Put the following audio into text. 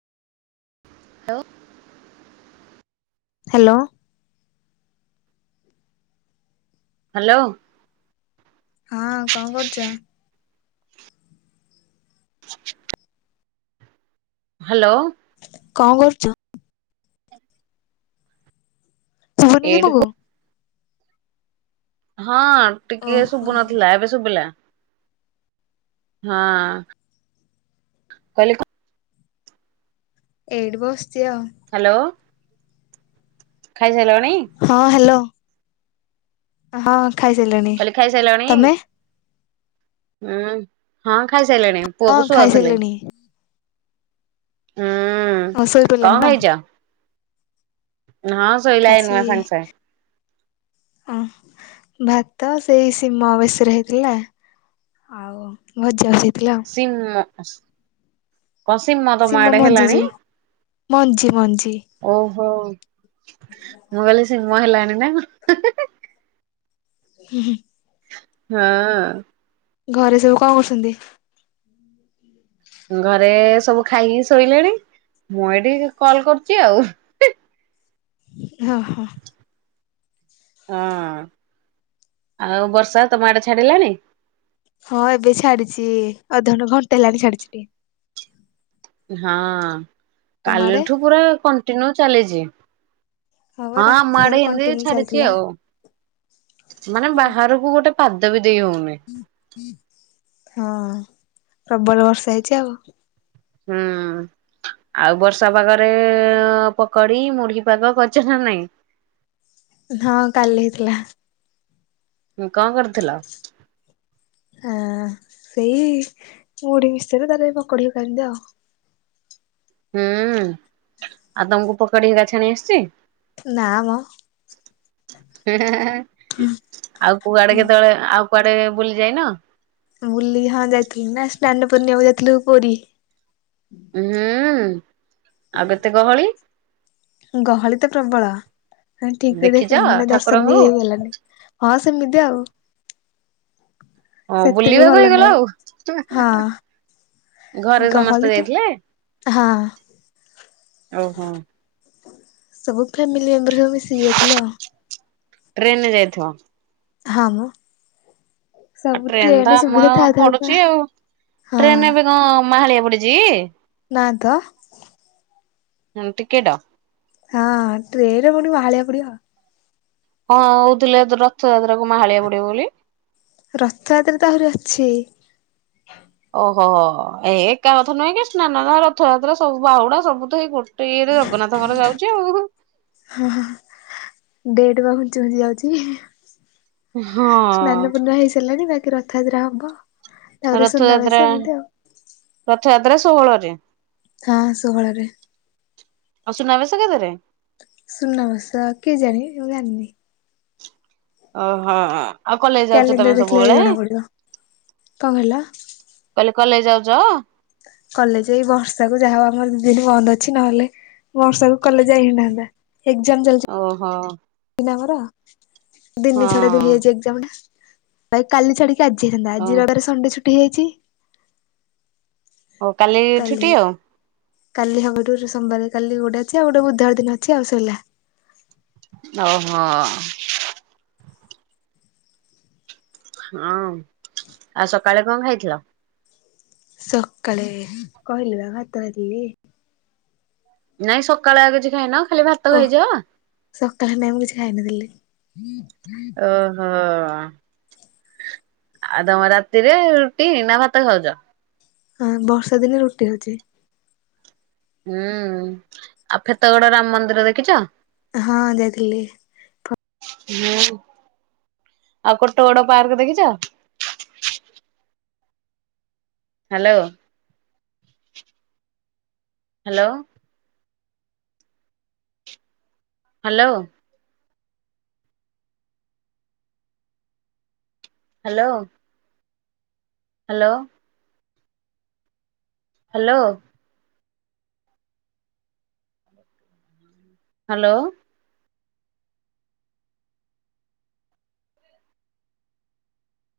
Hello hello. Hello. ହଁ କଁ କରୁଚ? ହାଲୋ। କଁ କରୁଚ? ଶୁବୁନିକି ମକୁ? ହଁ ଟିକେ ଓହୋ ଶୁଭୁ ନଥିଲା ଏବେ ଶୁଭିଲା। ହଁ କହିଲି ଏଇଠି ବସିଛି ଆଉ। ହାଲୋ। ଖାଇସାଇଲଣି? ହଁ ହାଲୋ ହଁ ଖାଇସାରିଲିଣି କହିଲି ଖାଇସାରିଲଣି ତମେ? ହୁଁ ହଁ ଖାଇସାଇଲେଣି ହଁ ପୁଅକୁ ଶୁଆଉଥିଲି। ଖାଇସାରିଲିଣି। ହୁଁ ଆଉ ଶୋଇପଡିଲାଣି କଣ ଖାଇଚ? ନାଁ ଖାଇଚି? ଓ ଭାତ ସେଇ ଶିମ ବେସର ହେଇଥିଲା। ଆଉ ଭଜା ଭଜି ହେଇଥିଲା ଆଉ। ଶିମ କଣ ଶିମ ତମ ଆଡେ ମଞ୍ଜି ହେଲାଣି? ଯୋଉ ମଞ୍ଜି ମଞ୍ଜି ଓହୋ ମୁଁ କହିଲି ଶିମ ହେଲାଣି ନାଁ କଣ? ହେଁ ହେଁ ହେଁ ହି ହିଁ। ହଁ ଘରେ ସବୁ କଣ କରୁଛନ୍ତି? ଘରେ ସବୁ ଖାଇକି ଶୋଇଲେଣି। ମୁଁ ଏଇଠି କଲ୍ କରୁଚି ଆଉ। ଅ ହ। ହଁ ଆଉ ବର୍ଷା ତମ ଆଡେ ଛାଡିଲାଣି? ହଁ ଏବେ ଛାଡିଚି। ଅଧଘଣ୍ଟେ ଘଣ୍ଟେ ହେଲାଣି ଛାଡିଚି ଟିକେ। ହଁ ତମ ଆଡେ? କାଲିଠୁ ପୁରା କଣ୍ଟିନ୍ୟୁ ଚାଲିଚି। ବା ହଁ ଆମ ରାତି ସାରା ଆଡେ ଏମତି କଣ୍ଟିନ୍ୟୁ ଛାଡିଚି ଚାଲିଥିଲା। ଆଉ ମାନେ ବାହାରୁକୁ ଗୋଟେ ପାଦ ବି ଦେଇ ହଉନି। ହଁ ପ୍ରବଳ ବର୍ଷା ହେଇଚି ଆଉ। ହୁଁ। ଆଉ ବର୍ଷା ପାଗରେ ଅଁ ପକୋଡି ମୁଢି ପାଗ କରିଚ ନା ନାଇଁ? ହଁ କାଲି ହେଇଥିଲା। ଉଁ କଁ କରୁଥିଲ? ଆଁ ସେଇ ମୁଢି ମିଶ୍ଚର ତାପରେ ପକୋଡି [unintelligible] ହୁଁ ଆଉ ତମୁକୁ ପକଡି ହେଗା ଛାଣି ଆସଚି? ନା ମ ହେଁ ହେଁ ହେଁ ହେଁ ଆଉ କୁଆଡେ କେତବେଳେ? ଆଉ କୁଆଡେ ବୁଲି ଯାଇନ? ବୁଲି ହଁ ଯାଇଥିଲି ନା ସ୍ନାନ ପୂର୍ଣ୍ଣିମାକୁ ଯାଇଥିଲୁ ପୁରୀ। ହୁଁ ଆଉ କେତେ ଗହଳି? ଗହଳି ତ ପ୍ରବଳ। ଠିକ ବି ଦେଖିଛ ଦେଖ ମାନେ ଦର୍ଶନ ଠାକୁରଙ୍କୁ? ବି ହେଇଗଲାନି। ହଁ ସେମିତି ଆଉ। ହଁ ସେତେ ବି ବୁଲିବାକୁ ଭଲ ହେଇଗଲା ନାହିଁ ଆଉ। ହେଁ ହେଁ ହଁ ହେଁ ଘରେ ଗହଳି ସମସ୍ତେ ତ ଯାଇଥିଲେ ହଁ ଓହୋଁ। ସବୁ ଫ୍ୟାମିଲି ମେମ୍ବର ସବୁ ମିଶିିକି ଯାଇଥିଲୁ ଆଉ। ଟ୍ରେନରେ ଯାଇଥିବ? ହା ମୋ। ଟ୍ରେନ୍ ତ ଆମ ସୁବିଧା ଥାଉ ଥାଉ କା ପଡ଼ୁଚି ଆଉ ହଁ ଟ୍ରେନ୍ ଏବେ କଣ ମାହାଳିଆ ପଡିଚି? ନାଁ ତ? ହୁଁ ଟିକେଟ ହଁ ଟ୍ରେନେ କୋଉଠି ମାହାଳିଆ ପଡିବ? ହଁ ହଉଥିଲେ ତ ରଥଯାତ୍ରା କୁ ମାହାଳିଆ ପଡିବ ବୋଲି। ରଥଯାତ୍ରା ତ ଆହୁରି ଅଛି। ଓହୋ ଏ ଏକା କଥା ନୁହେଁ କି ସ୍ନାନ ନା ରଥଯାତ୍ରା ସବୁ ବାହୁଡା ସବୁ ତ ଏଇ ଗୋଟ୍ ଟିଏ ତ ଜଗନ୍ନାଥଙ୍କ ର ଯାଉଚି ଆଉ ଉହୁ। ହଁ ହଁ ହଁ ଡେଟ୍ ବା ଘୁଞ୍ଚି ଘୁଞ୍ଚି ଯାଉଚି ଇ ଏ ହେଁ। ସ୍ନାନ ପୂର୍ଣ୍ଣ ହେଇସାରିଲାଣି ବାକି ରଥଯାତ୍ରା ହବ। ତାପରେ ରଥଯାତ୍ରା ସୁନାବେଶ ଏମିତି ଆଉ। ରଥଯାତ୍ରା ଷୋହଳରେ। ହଁ ଷୋହଳରେ ଆଉ ସୁନା ବେଶ କେତେରେ? ସୁନା ବେଶ କେଜାଣି ମୁଁ ଜାଣିନି। ଓହୋ, ଆଉ କଲେଜ ଯାଉଛ କ୍ୟାଲେଣ୍ଡର ତମେ ଦେଖିଲେ ଯାଇ ସବୁବେଳେ? ଜଣା ପଡିବ କଣ କହିଲ? କହିଲେ କଲେଜ ଯାଉଛ? କଲେଜ ଏଇ ବର୍ଷାକୁ ଯାହା ହଉ ଆମର ଦି ଦିନ ବନ୍ଦ ଅଛି ନହେଲେ ବର୍ଷାକୁ କଲେଜ ଯାଇ ହେଇନାହାନ୍ତା। ଏକ୍ଜାମ ଓହୋ ଚାଲିଚି ନା ଆମର! ହଁ ଦିନେ ଛଡା ଯୋ ଇଏ ଯେ ଏକ୍ଜାମ ଟା ଭାଇ କାଲି ଛାଡ଼ିକି ଆଜି ହେଇନ୍ତା ଓ ଆଜିର [unintelligible] ସଣ୍ଡେ ଛୁଟି ହେଇଯାଇଛି ହଉ କାଲି ଛୁଟି ଆଉ। କାଲି ହବାଠାରୁ ସୋମବାରେ କାଲି ଗୋଟେ ଅଛି ଆଉ ଗୋଟେ ବୁଧବାର ଦିନ ଅଛି ଆଉ ସଇଲା। ଓହୋ। ହଁ ଆଉ ସକାଳେ କଣ ଖାଇଥିଲ? ସକାଳେ କହିଲି ବା ଭାତ ଖାଇଥିଲି। ନାଇଁ ସକାଳେ ଆଗ କିଛି ଖାଇନ ଖାଲି ଭାତ ଖାଇଚ? ସକାଳ ହେଲେ ମୁଁ କିଛି ଖାଇ ନଥିଲି। ହଁ ଆଉ ତମ ରାତିରେ ରୁଟି ନା ଭାତ ଖାଉଛ? ହଁ ବର୍ଷା ଦିନେ ରୁଟି ହଉଛି। ହୁଁ ଆଉ ଫେତଗଡ ରାମ ମନ୍ଦିର ଦେଖିଛ? ହଁ ଯାଇଥିଲି। ହୁଁ ଆଉ କୋଟଗଡ ପାର୍କ ଦେଖିଛ? Hello. Hello. Hello. Hello. Hello. Hello. Hello.